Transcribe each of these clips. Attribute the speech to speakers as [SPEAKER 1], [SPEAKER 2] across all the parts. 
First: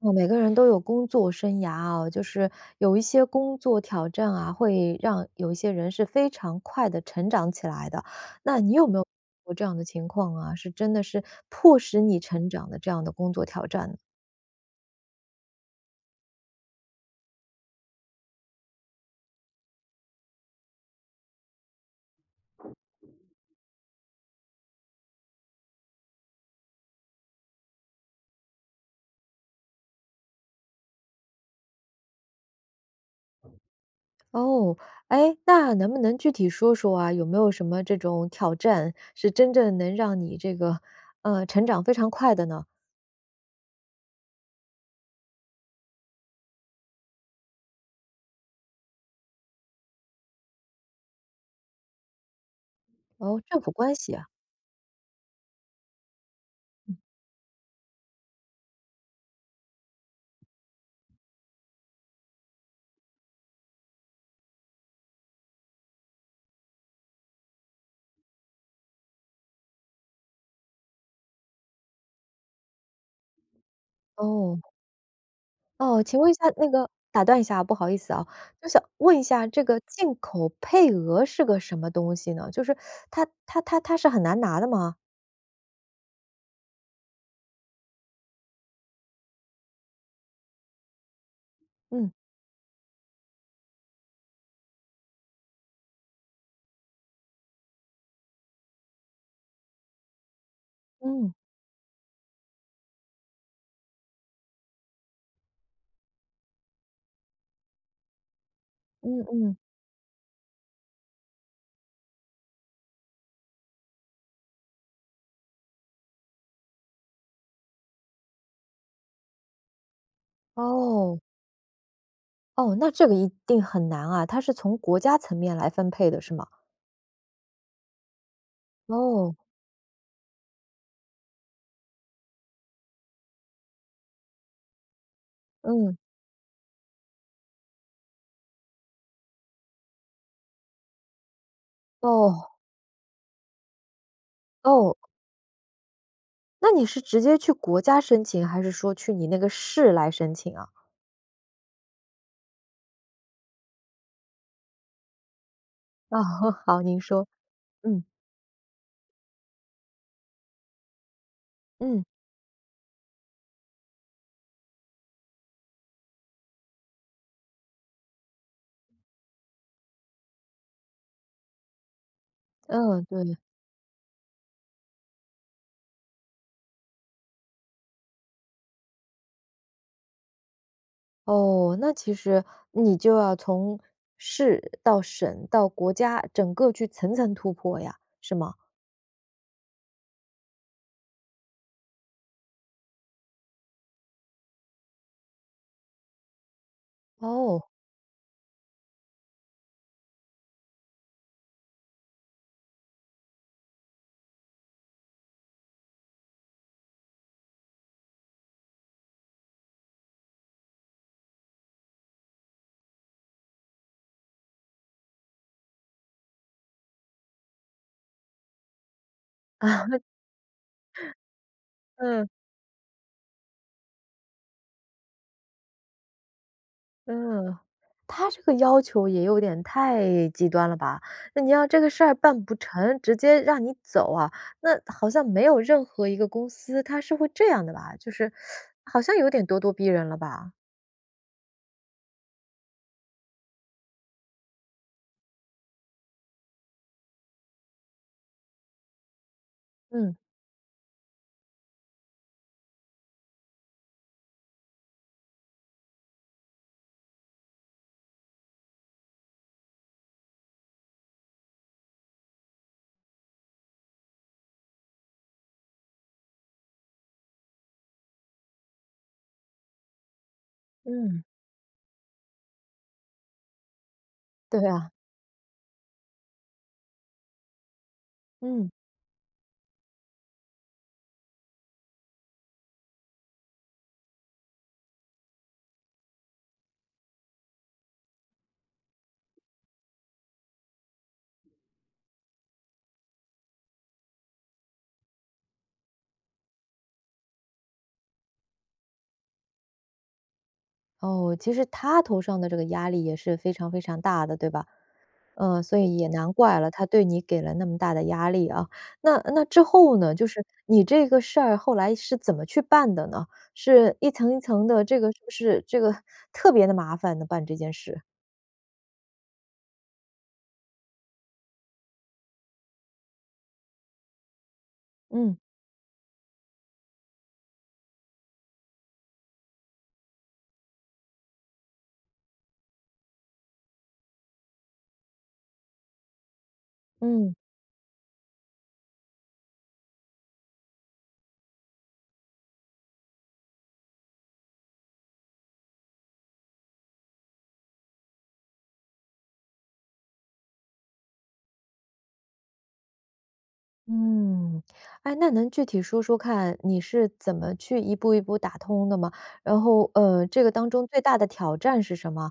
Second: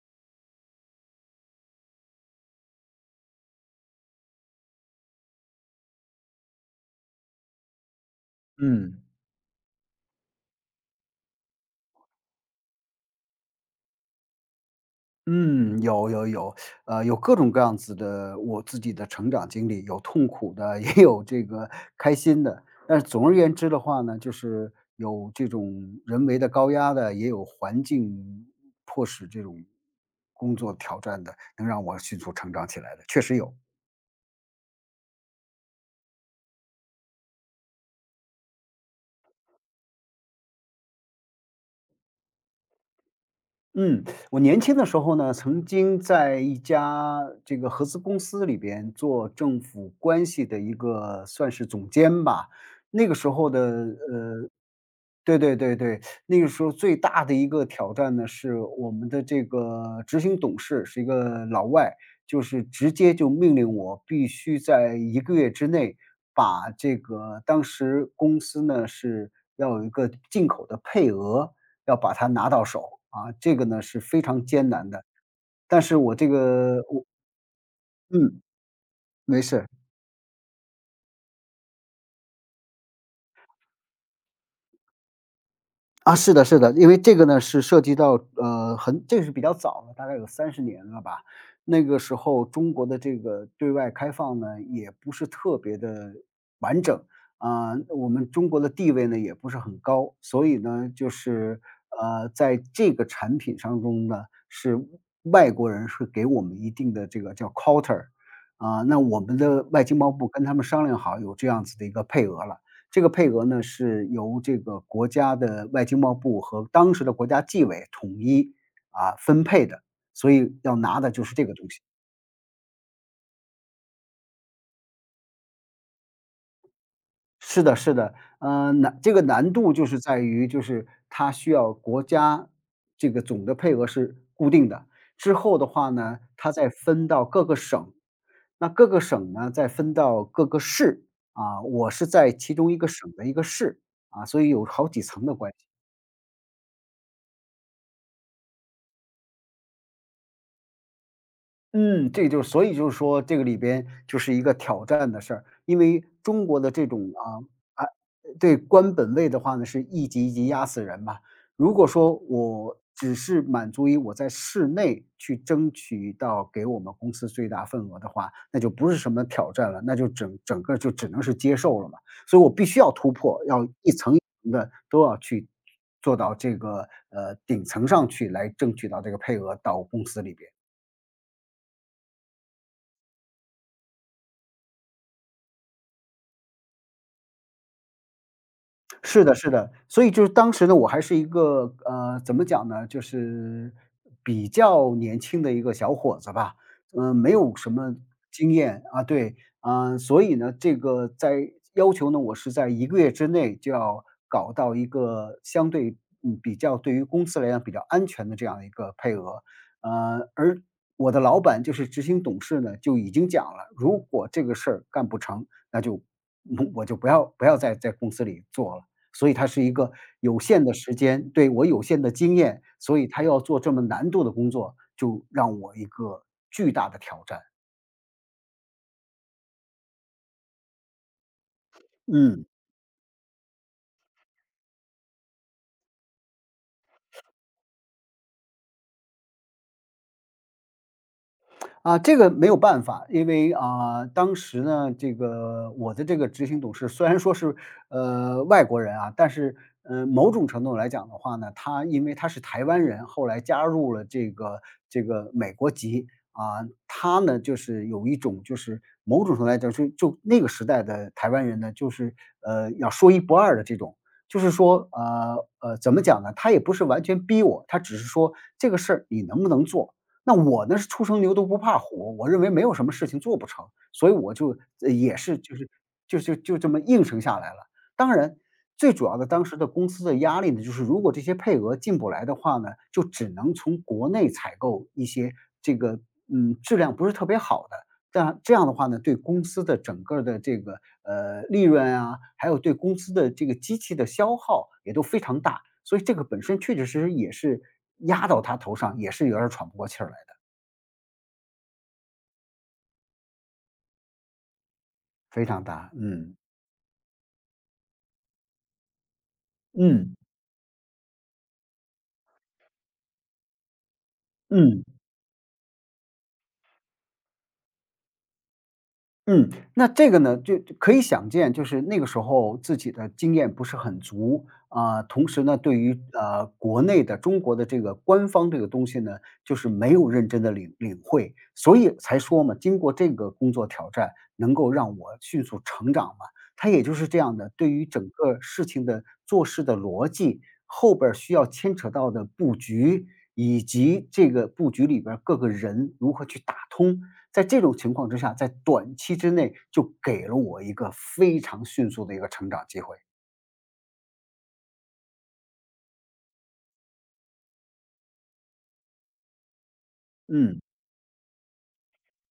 [SPEAKER 1] 哦，每个人都有工作生涯啊，就是有一些工作挑战啊，会让有一些人是非常快的成长起来的。那你有没
[SPEAKER 2] 嗯
[SPEAKER 1] 有过这样的情况啊？是真的是迫使你成长的这样的工作挑战呢？
[SPEAKER 2] 嗯，有有有，有各种各样子的我自己的成长经历，有痛苦的，也有这个开心的。但是总而言之的话呢，就是有这种人为的高压的，也有环境迫使这种工作挑战的，能让我迅速成长起来的，确实有。
[SPEAKER 1] 哦，哎，那能不能具体说说啊，有没有什么这种挑战是真正能让你这个，成长非常快的呢？
[SPEAKER 2] 嗯，我年轻的时候呢，曾经在一家这个合资公司里边做政府关系的一个算是总监吧。那个时
[SPEAKER 1] 哦，
[SPEAKER 2] 候
[SPEAKER 1] 政
[SPEAKER 2] 的
[SPEAKER 1] 府关系啊，
[SPEAKER 2] 呃，对对对对，那个时候最大的一个挑战呢，是我们的这个执行董事是一个老外，就是直接就命令我必须在一个月之内把这个当时公司呢是要有一个进口的配额，要把它拿到手，啊，这个呢是非常
[SPEAKER 1] 哦。
[SPEAKER 2] 艰难的。但是
[SPEAKER 1] 哦，
[SPEAKER 2] 我
[SPEAKER 1] 请
[SPEAKER 2] 这
[SPEAKER 1] 问一下那
[SPEAKER 2] 个
[SPEAKER 1] 个
[SPEAKER 2] 我
[SPEAKER 1] 打断一下啊不好意思啊，
[SPEAKER 2] 嗯，
[SPEAKER 1] 就想问一
[SPEAKER 2] 没
[SPEAKER 1] 下这
[SPEAKER 2] 事。
[SPEAKER 1] 个进口配额是个什么东西呢？就是它是很难拿的吗？
[SPEAKER 2] 啊，是的是的，因为这个呢是涉及到这个是比较早了，大概有30年了吧。那个
[SPEAKER 1] 嗯，
[SPEAKER 2] 时候中国的这个对外开放呢，也不是特别的完整，啊，我们中国的地位呢也不是很高，所以呢，就
[SPEAKER 1] 嗯，
[SPEAKER 2] 是，在这个产品当中呢，是外国人是给我们一定的这个叫 quota，啊，那
[SPEAKER 1] 嗯
[SPEAKER 2] 我们
[SPEAKER 1] 嗯，
[SPEAKER 2] 的外经贸部跟他们商量好有这样子的一个配额了。这个配额呢，是由这个国家的外经贸部和当时的国家纪委统一，啊，分配的，所以要拿的
[SPEAKER 1] 哦，
[SPEAKER 2] 就是这个东西。
[SPEAKER 1] 哦，那这个一定很难啊，它是从国家层面来分配的是吗？
[SPEAKER 2] 是的是的，这个
[SPEAKER 1] 哦，
[SPEAKER 2] 难度就是在于，就是它需要国家这个总的配额是固定的，之后的话
[SPEAKER 1] 嗯，
[SPEAKER 2] 呢，它再分到各个省，那各个省呢，再分到各个市，啊，我是在
[SPEAKER 1] 哦，
[SPEAKER 2] 其中一个省的一个市，啊，所以有好
[SPEAKER 1] 哦，
[SPEAKER 2] 几层的关系。
[SPEAKER 1] 那你是直接去国家申请，还是说去你那个市来申请啊？
[SPEAKER 2] 嗯，这个就是所以就是说这个里边就是一个挑战的事儿，因为
[SPEAKER 1] 啊，
[SPEAKER 2] 中国 的
[SPEAKER 1] 好，
[SPEAKER 2] 这
[SPEAKER 1] 您
[SPEAKER 2] 种
[SPEAKER 1] 说，
[SPEAKER 2] 啊啊，
[SPEAKER 1] 嗯，
[SPEAKER 2] 对官本位的话呢，是一级一级压死人嘛。如果
[SPEAKER 1] 嗯，
[SPEAKER 2] 说我只是满足于我在市内去争取到给我们公司最大份额的话，那就不是什么挑战了，那就整个就只能是接受了嘛。所以我必须要
[SPEAKER 1] 嗯，
[SPEAKER 2] 突
[SPEAKER 1] 对。
[SPEAKER 2] 破，要一层一层的都要去做到这个顶层上去，来争取到这个配额到公司里边。
[SPEAKER 1] 哦，那其实你就要从市到省到国家，整个去层层突破呀，是吗？
[SPEAKER 2] 是的，是的，所以就是当时呢，我还是一个怎么讲呢，就是比较年轻的一个小伙子吧，没有
[SPEAKER 1] 哦
[SPEAKER 2] 什 么经验啊，对，啊、所以呢，这个在要求呢，我是在一个月之内就要搞到一个相对比较对于公司来讲比较安全的这样一个配额，而我的老板就是执行董事呢，就已经讲了，如果这个事儿干不成，那就 我就不要再在公司里做了。所以它是一
[SPEAKER 1] 啊，
[SPEAKER 2] 个有限的时间，对，我有限的
[SPEAKER 1] 嗯
[SPEAKER 2] 经验，所以他要做这么难度的工作，就让我一个巨大的挑战，
[SPEAKER 1] 嗯，他这个要求也有点太极端了吧？那你要这个事儿办
[SPEAKER 2] 嗯。
[SPEAKER 1] 不成，直接让你走啊，那好像没有任何一个公司他是会这样的吧？就是好像有点咄咄逼人了吧？
[SPEAKER 2] 啊，这个没有办法，因为啊，当时呢，这个我的这个执行董事虽然说是外国人啊，但是
[SPEAKER 1] 嗯
[SPEAKER 2] 某种程度来讲的话呢，他因为他是台湾人，后来加入了这个美国籍啊，他呢就是有一种就是某种程度来讲，就那个时代的台湾人呢，就是要说一不二的这种。就是说，怎么讲呢？他也不是完全逼我，他只是说这个事儿你能不能做，那我呢是初生
[SPEAKER 1] 嗯，
[SPEAKER 2] 牛犊不怕虎，我认为没有什么事情做不成，所以我就
[SPEAKER 1] 对啊，
[SPEAKER 2] 也是就是就这么应承下来了。当然，
[SPEAKER 1] 嗯。
[SPEAKER 2] 最主要的当时的公司的压力呢，就是如果这些配额进不来的话呢，就只能从国内采购一些这个质量不是特别好的。这样的话呢，对公司的整个的这个利润啊，还有对公司的这个机器的消耗也都非常大，所以这个本身确确实实也是压到他头上，也是有点儿喘不过气儿来。
[SPEAKER 1] 哦，其实他头上的这个压力也是非常非常大的，对吧？
[SPEAKER 2] 非
[SPEAKER 1] 嗯，
[SPEAKER 2] 常
[SPEAKER 1] 所
[SPEAKER 2] 大，
[SPEAKER 1] 以也难
[SPEAKER 2] 嗯。
[SPEAKER 1] 怪了，他对你给了那么大的压力啊。那之后呢，
[SPEAKER 2] 嗯，
[SPEAKER 1] 就是你这个事儿后来是怎么去办的呢？是一层一层的，
[SPEAKER 2] 嗯。
[SPEAKER 1] 这个是不是这个特别的麻烦呢，办这件事？
[SPEAKER 2] 嗯，那这个呢，就可以想见，就是那个时候自己的经验不是很足啊、同
[SPEAKER 1] 嗯。
[SPEAKER 2] 时呢，对于国内的中国的这个官方这个东西呢，就是没有认真的领会，所以才说嘛，经过这个工作挑战，能够让我迅速成长嘛。它也就是这
[SPEAKER 1] 嗯
[SPEAKER 2] 样的，对于整个事情的做事的逻辑，后边儿需要牵扯到的布局，以及这个布局里边儿各个人如何去打通，在这种情况之下，在短期之内就给了我一个非常迅速的一个成长机会。
[SPEAKER 1] 嗯，哎，那能具体说说看，你是怎么去一步一步打通的吗？然后，这个
[SPEAKER 2] 嗯。
[SPEAKER 1] 当中最大的挑战是什么？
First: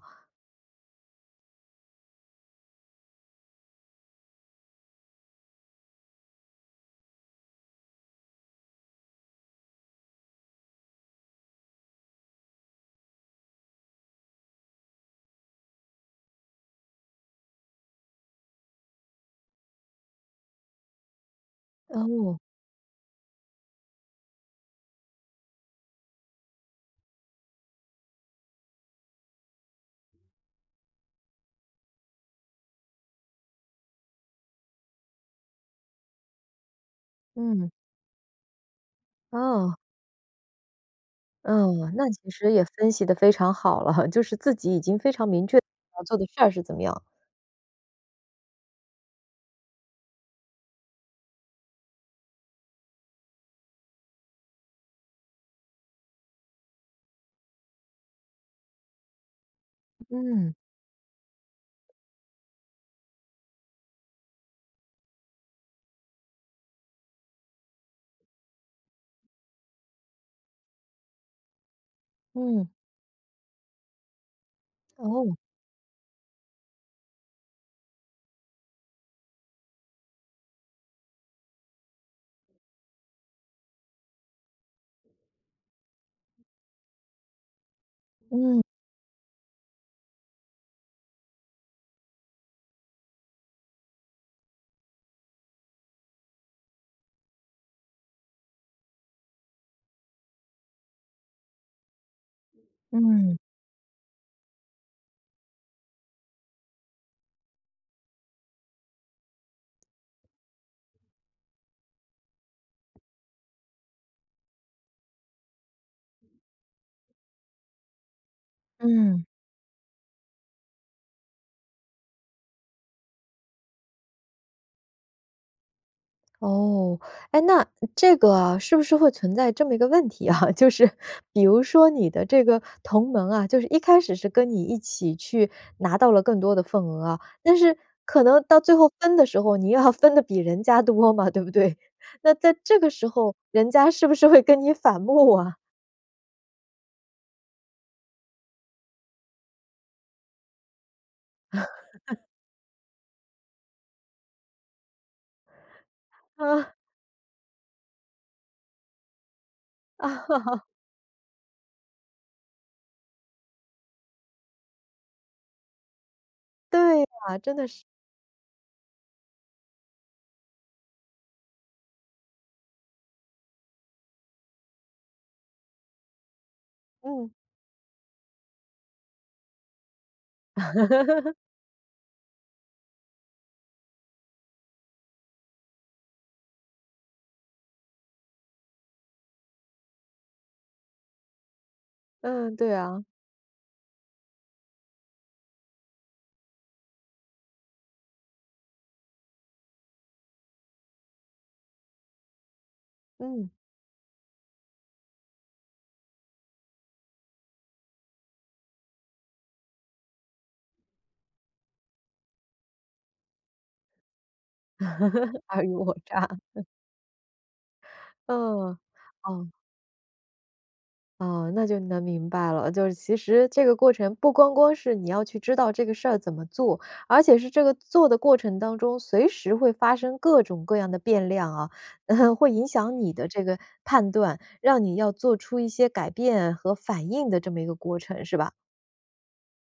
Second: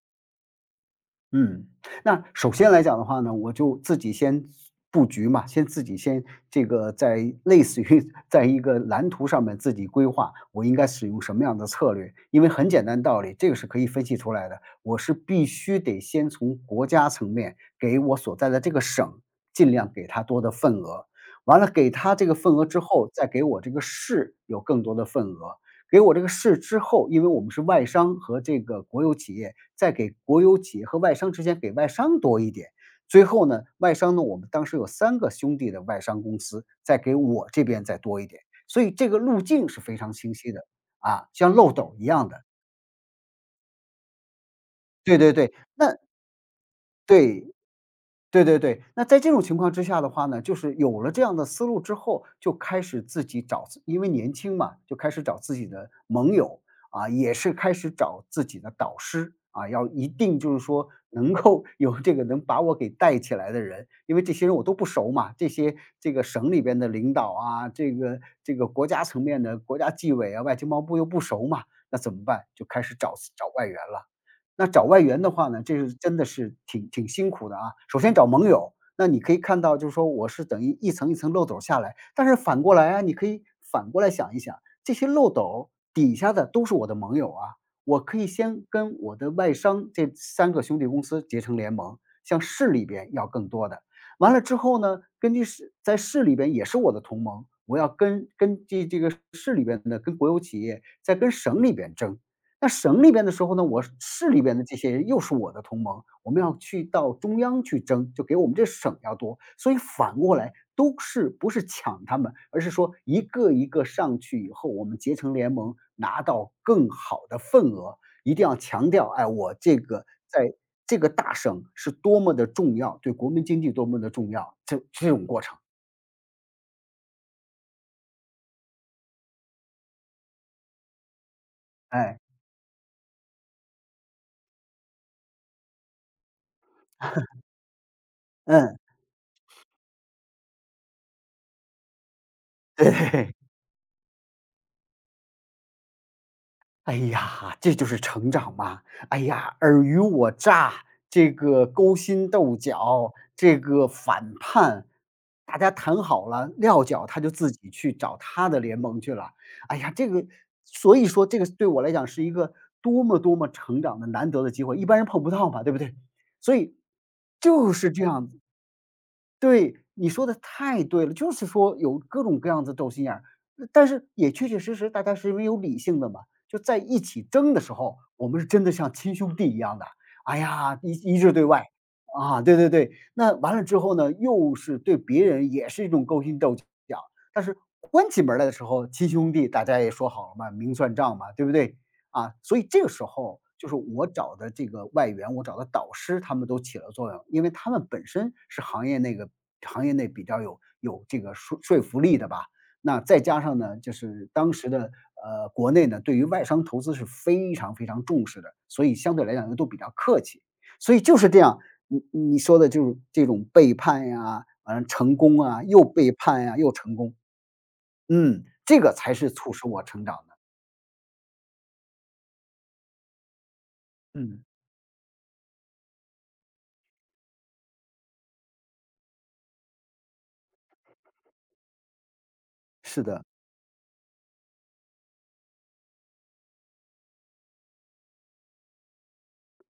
[SPEAKER 2] 嗯，那首先来讲的话呢，我就自己先布局嘛，先自己先这个在类似于 在一个蓝图上面自己规划，我应该使用什么样的策略？因为很简单道理，这个是可以分析出来的。我是必须得先从国家层面给我所在的这个省尽量给他多的份额，完了给他这个
[SPEAKER 1] 哦，
[SPEAKER 2] 份额之后，再给我这个市有更多的份额。给我这个市之后，因为我们是外商和这个国有企业，在给国有企业和外商之间给外商多一点。最后呢，外商呢，我们当时有三个兄弟的外商公司，再给我这
[SPEAKER 1] 嗯，
[SPEAKER 2] 边再多一点，所以这个路径
[SPEAKER 1] 哦。
[SPEAKER 2] 是非常清晰的，啊，像漏
[SPEAKER 1] 嗯，
[SPEAKER 2] 斗一
[SPEAKER 1] 那
[SPEAKER 2] 样
[SPEAKER 1] 其
[SPEAKER 2] 的。
[SPEAKER 1] 实也分析的非常好了，就是自己已经非
[SPEAKER 2] 对
[SPEAKER 1] 常
[SPEAKER 2] 对
[SPEAKER 1] 明
[SPEAKER 2] 对，
[SPEAKER 1] 确
[SPEAKER 2] 那
[SPEAKER 1] 要做的事儿是怎么样。
[SPEAKER 2] 对。对对对，那在这种情况之下的话呢，就是有了这样的思路之后，就开始自己因为年轻嘛，就开始找自己的盟友，啊，也是开始找自己的导师，啊，要一定
[SPEAKER 1] 嗯，
[SPEAKER 2] 就是说能够 有这个能把我给带起来的人，因为这些人我都不熟嘛，这些这个省里边的领导啊，这个国家层面的国家纪委啊，外经贸部又不熟嘛，那怎么办？就
[SPEAKER 1] 嗯，
[SPEAKER 2] 开始找找外援了。那找外援的
[SPEAKER 1] 哦，
[SPEAKER 2] 话呢，这是真的是挺辛苦的啊。首先找盟友，那你可以看到就是说我是等于一层一层漏斗下来，但是反过来啊，你可以反过来想一想，这些漏斗底下的都是我的盟友啊，我可以
[SPEAKER 1] 嗯，
[SPEAKER 2] 先跟我的外商这三个兄弟公司结成联盟，向市里边要更多的。完了之后呢，根据市在市里边也是我的同盟，我要跟这个市里边的跟国有企业，再跟省里边争。那省里边的
[SPEAKER 1] 嗯，
[SPEAKER 2] 时候呢，我市里边的这些人又是我的同盟，我们要去到中央去争，就给我们这省要多。所以反过来都是不是抢他们，而是说一个一个上去以后，我们结成联盟，拿到更好的份额。一定要强调，
[SPEAKER 1] 嗯，
[SPEAKER 2] 哎，我这个在这个大省是多么的重要，对国民经济多么的重要，这种过程，
[SPEAKER 1] 哦。哎，那这个啊是不是会存在这么一个问题啊，就是比如说你
[SPEAKER 2] 哎，
[SPEAKER 1] 的这个同盟啊，就是一开始是跟你一起去拿到了更多的份额啊，但是可能到最
[SPEAKER 2] 嗯，
[SPEAKER 1] 后分的时候，你要分的比人家多嘛，对不对？那在 这个时
[SPEAKER 2] 对。
[SPEAKER 1] 候，人家是不是会跟你反目啊？
[SPEAKER 2] 哎呀，这就是成长嘛！哎呀，尔虞我诈，这个勾心斗角，这个反叛，大家谈好 了，
[SPEAKER 1] 啊？
[SPEAKER 2] 撂脚他就自己去找他的联盟去了。哎呀，
[SPEAKER 1] 啊，
[SPEAKER 2] 这个 所以说这个对我来讲是一个多么多么成长的难得的机会，一般人碰不到嘛，对不对？所以
[SPEAKER 1] 对啊，
[SPEAKER 2] 就是这样子。对，你说的太对了，就是说有各种各样的斗心眼儿，但是也确确实实大家是因为有理性的嘛，就在一起
[SPEAKER 1] 嗯，
[SPEAKER 2] 争的时候，我们是真的像亲兄弟一样的，哎呀，一致对外。啊，对对对，那完了之后呢，又是对别人也是一种勾心斗角，但是关起门儿来的时候，亲兄弟大家也说好了嘛，明算账嘛，对不对？啊，
[SPEAKER 1] 嗯，
[SPEAKER 2] 所以
[SPEAKER 1] 对
[SPEAKER 2] 这个
[SPEAKER 1] 啊，
[SPEAKER 2] 时候就是我找的这个外援，我找的导师，他们都起了作用，因为他们本身是行业内个行业内比较有这个说服力的吧。那再加
[SPEAKER 1] 嗯，
[SPEAKER 2] 上呢，就是当时的国内呢，对于外商投资是非常非常重视的，所以相对来讲呢都比较客气。所以就是这样，你说的就是这种背叛呀，嗯，成功
[SPEAKER 1] 尔
[SPEAKER 2] 啊，
[SPEAKER 1] 虞
[SPEAKER 2] 又
[SPEAKER 1] 我
[SPEAKER 2] 背
[SPEAKER 1] 诈，
[SPEAKER 2] 叛呀，又成功，嗯，
[SPEAKER 1] 嗯，
[SPEAKER 2] 这个才是
[SPEAKER 1] 哦，
[SPEAKER 2] 促使我成长的。
[SPEAKER 1] 哦，那就能明白了。就是其实这个过程不
[SPEAKER 2] 嗯，
[SPEAKER 1] 光光是你要去知道这个事儿怎么做，而且是这个做的过程当中，随时会发生各种各样的变量啊，嗯，会影响
[SPEAKER 2] 是
[SPEAKER 1] 你
[SPEAKER 2] 的。
[SPEAKER 1] 的这个判断，让你要做出一些改变和反应的这么一个过程，是吧？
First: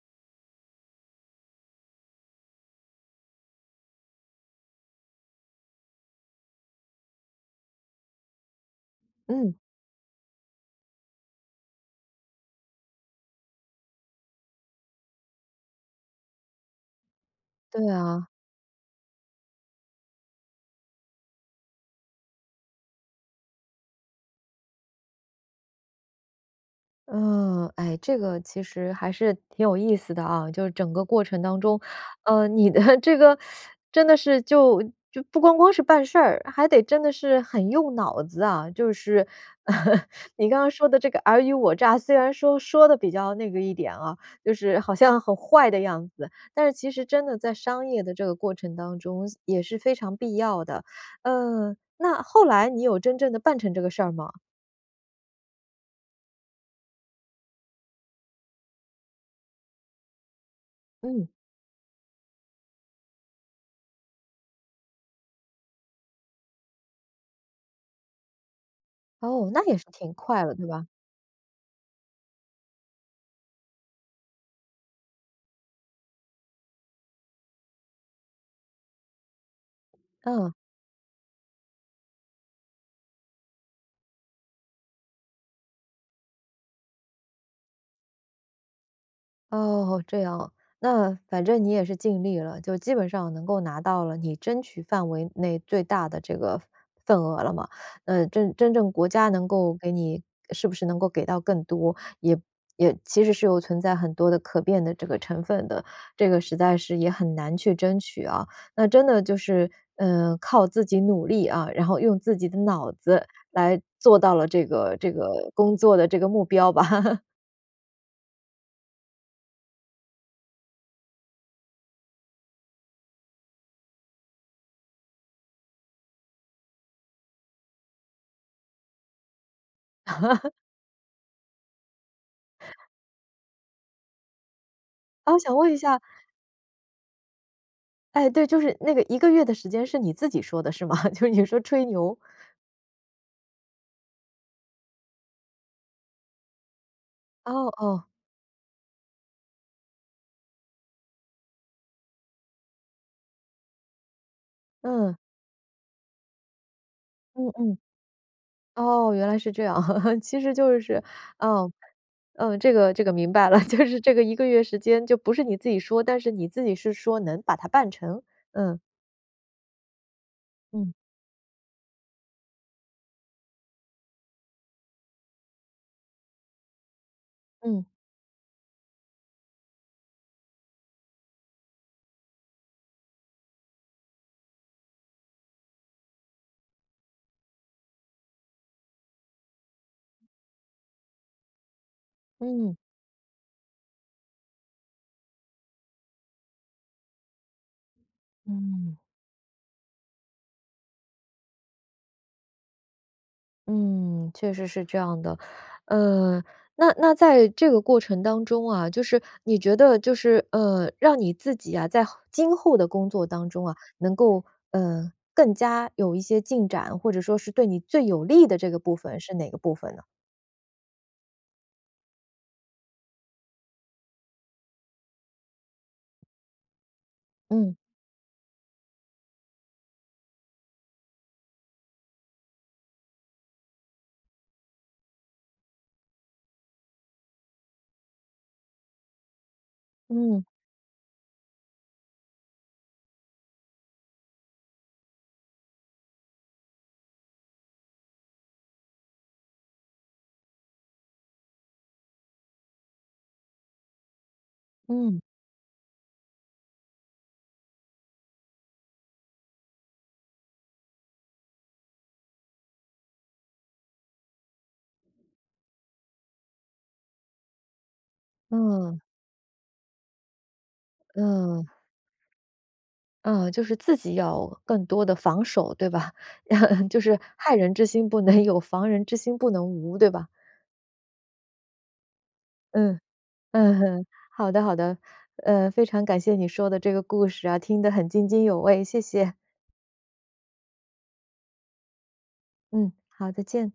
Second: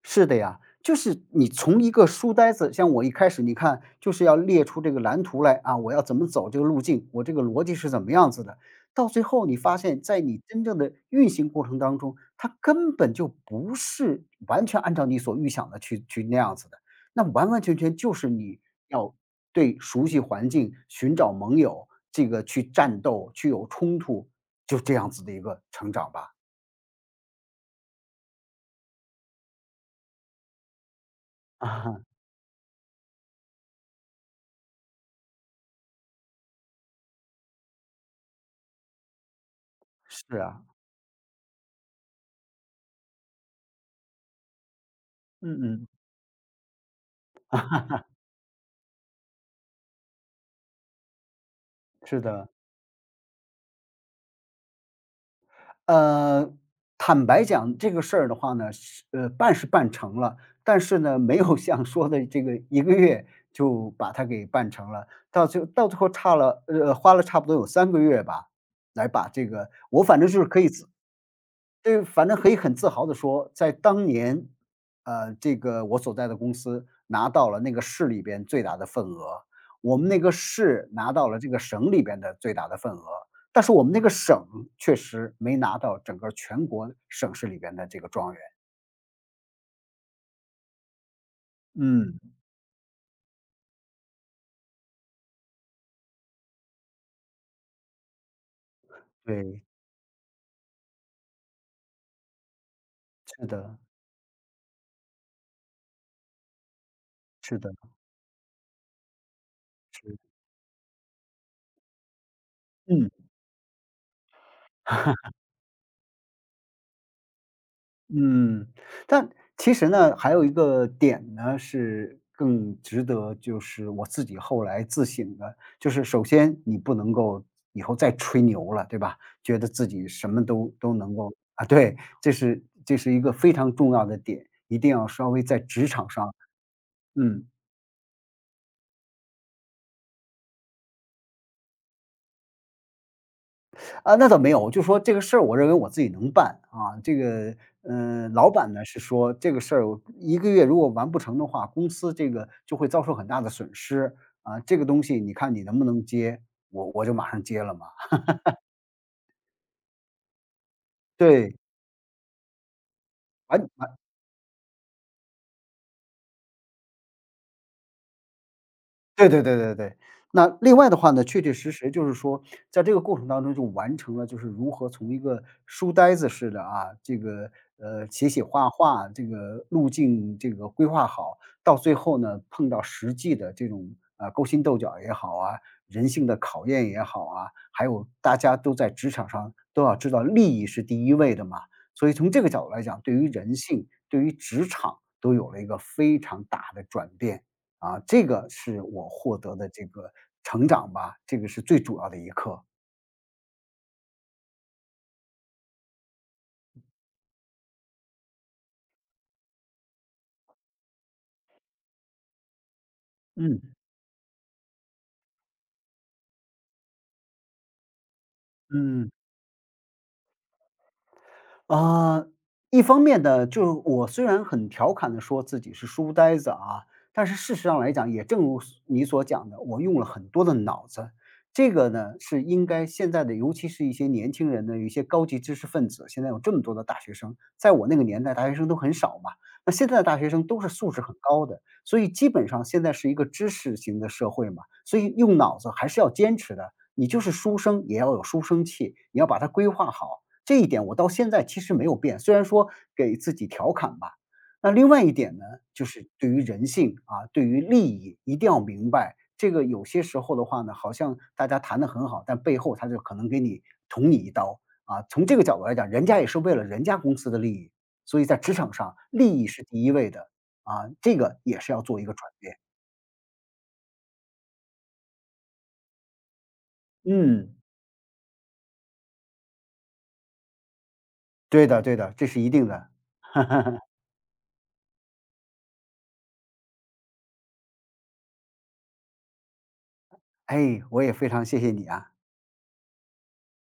[SPEAKER 2] 是的呀，就是你从一个书呆子，像我一开始你看就是要列出这个蓝图来啊，我要怎么走这个路径，我这个逻辑是怎么样子的。到最后
[SPEAKER 1] 嗯，
[SPEAKER 2] 你发现，在你真正的运行过程当中，它根本就不是完全按照你所预想的去那样子的，那完完全
[SPEAKER 1] 对
[SPEAKER 2] 全就
[SPEAKER 1] 啊。
[SPEAKER 2] 是你要对熟悉环境、寻找盟友，这个去战斗、去有冲突，就这样子的一个成长吧。
[SPEAKER 1] 嗯，哎，这个其实还是挺有意思的啊，就是整个过 程当中，
[SPEAKER 2] 啊，
[SPEAKER 1] 你的 这个真的是就不光光是办事儿，还得真的是很用脑子啊。就是
[SPEAKER 2] 是
[SPEAKER 1] 你刚
[SPEAKER 2] 啊，
[SPEAKER 1] 刚说的这个尔虞我诈，虽然说说的比较那个一点啊，就是好像很
[SPEAKER 2] 嗯
[SPEAKER 1] 坏的
[SPEAKER 2] 嗯，
[SPEAKER 1] 样子，但是其实真的在商业的 这个过程当中也是非常必要的。嗯，
[SPEAKER 2] 是
[SPEAKER 1] 那后
[SPEAKER 2] 的。
[SPEAKER 1] 来你有真正的办成这个事儿吗？
[SPEAKER 2] 呃，坦白讲这个事儿的话呢，是办是办成了，但是呢，
[SPEAKER 1] 嗯，
[SPEAKER 2] 没有像说的这个一个月就把它给办成了，到最后差了花了差不多有3个月吧，来把这
[SPEAKER 1] 哦，那
[SPEAKER 2] 个
[SPEAKER 1] 也是
[SPEAKER 2] 我
[SPEAKER 1] 挺
[SPEAKER 2] 反正就
[SPEAKER 1] 快
[SPEAKER 2] 是
[SPEAKER 1] 了，
[SPEAKER 2] 可
[SPEAKER 1] 对
[SPEAKER 2] 以
[SPEAKER 1] 吧？
[SPEAKER 2] 对，反正可以很自豪的说，在当年，这个我所在的公司拿到了那个市里边最大的份额，我们那个
[SPEAKER 1] 嗯，
[SPEAKER 2] 市拿到了这个省里边的最大的份额，但是我们那个省确实没拿到整个全国省市里边的这个状元。
[SPEAKER 1] 哦，这样啊，那反正你也是
[SPEAKER 2] 嗯，
[SPEAKER 1] 尽力了，就基本上能够拿到了你争取范围内最大的这个份额了嘛。真正国家能
[SPEAKER 2] 对，
[SPEAKER 1] 够给你是不是能够给到更多，也也其实是
[SPEAKER 2] 是
[SPEAKER 1] 有
[SPEAKER 2] 的，
[SPEAKER 1] 存在很多的可变的这个成分的，这个实在是也很难
[SPEAKER 2] 是的，
[SPEAKER 1] 去争取啊。那真的就是，
[SPEAKER 2] 是，
[SPEAKER 1] 嗯，靠自己努力啊，然后用自己的脑
[SPEAKER 2] 嗯。
[SPEAKER 1] 子来做到了这个 这个工作的这个目标吧。
[SPEAKER 2] 嗯，但其实呢，还有一个点呢，是更值得就是我自己后来自省的，就是首先你不能够以后再吹牛了，对吧？觉得自己什么都能够啊，对，这是一个非常重要的点，一定要稍
[SPEAKER 1] 啊，我
[SPEAKER 2] 微
[SPEAKER 1] 想
[SPEAKER 2] 在
[SPEAKER 1] 问一
[SPEAKER 2] 职
[SPEAKER 1] 下，
[SPEAKER 2] 场上，嗯。
[SPEAKER 1] 哎，对，就是那个一个月的时间是你自己说的是吗？就是你说吹牛。
[SPEAKER 2] 啊，那倒没有，就说这个事儿，我认为我自己能办啊。这个，
[SPEAKER 1] 哦哦，
[SPEAKER 2] 老板呢是说这个事儿一个月如果完不成的话，公司这个就会遭受很大的损失啊。这个东
[SPEAKER 1] 嗯，
[SPEAKER 2] 西你看你能不能接？我就马上
[SPEAKER 1] 嗯
[SPEAKER 2] 接了
[SPEAKER 1] 嗯，
[SPEAKER 2] 嘛。
[SPEAKER 1] 哦，原来是这样。其实就是，
[SPEAKER 2] 对，
[SPEAKER 1] 嗯嗯，这个明白了，就
[SPEAKER 2] 完
[SPEAKER 1] 是这个一个月时间就不是你自己说，但是你自己是说能把它办成。嗯，
[SPEAKER 2] 对对对对对。那另外
[SPEAKER 1] 嗯，
[SPEAKER 2] 的话呢，确确实实就是说，在这个过程当中就完成了，就是如何从一个书呆子似的啊，这个
[SPEAKER 1] 嗯，
[SPEAKER 2] 写写画画这个路径这个规划好，到最后呢碰到实际的这种啊勾心斗角也好啊，人性的考验也好啊，还有大家都在职场上都要知道利益是第一位的嘛，所以从这个角度
[SPEAKER 1] 嗯，
[SPEAKER 2] 来讲，对于人性、对于职场都有了一个非常大的转变。啊，这个是
[SPEAKER 1] 嗯。
[SPEAKER 2] 我获得的这个成长吧，这个是最主要的一课。
[SPEAKER 1] 嗯，确实是这样的。呃，那在这个过程当中啊，就是你觉得就是，让你自己啊，今后的工作当
[SPEAKER 2] 嗯，
[SPEAKER 1] 中啊，能够，更加有一些进展，或者说是对你最有利的这个部
[SPEAKER 2] 嗯。
[SPEAKER 1] 分是哪个部分呢？
[SPEAKER 2] 啊，一方面呢，就是我虽然很调侃的说自己是书呆子啊，但是事实
[SPEAKER 1] 嗯，
[SPEAKER 2] 上来讲，也正如你所讲的，我用了很多的脑子。这个呢，是应该现在的尤其是一些年轻人呢，有一些高级知识分子，现在有这么多的大学生，在我那个年代，大学生都很少嘛。那现在的大学
[SPEAKER 1] 嗯，
[SPEAKER 2] 生都是素质很高的，所以基本上现在是一个知识型的社会嘛，所以用脑子还是要坚持的。你就是书生也要有书生气，你要把它规划好。这一点我到现在其实没有变，虽然说给自己调侃吧。那另外一
[SPEAKER 1] 嗯，
[SPEAKER 2] 点呢，就是对于人性啊，对于利益一定要明白。这个有些时候的话呢，好像大家谈的很好，但背后他就可能给你捅你一刀啊。从这个角度来讲，人家也是为了人家公司的利益，所以在职场上
[SPEAKER 1] 嗯，
[SPEAKER 2] 利益是第一位的啊，这个也
[SPEAKER 1] 嗯，
[SPEAKER 2] 是要做一个转变。
[SPEAKER 1] 嗯，就是自己要更多的防守，对吧？就是害
[SPEAKER 2] 嗯，
[SPEAKER 1] 人之心不能有，防人之心不能无，对吧？
[SPEAKER 2] 对的对的，这是一定的。
[SPEAKER 1] 嗯。嗯，哼，好的好的，非常感谢你说的这个故事啊，听得很津津有味，谢谢。
[SPEAKER 2] 哎，我也非常谢谢你啊。
[SPEAKER 1] 嗯，好，再见。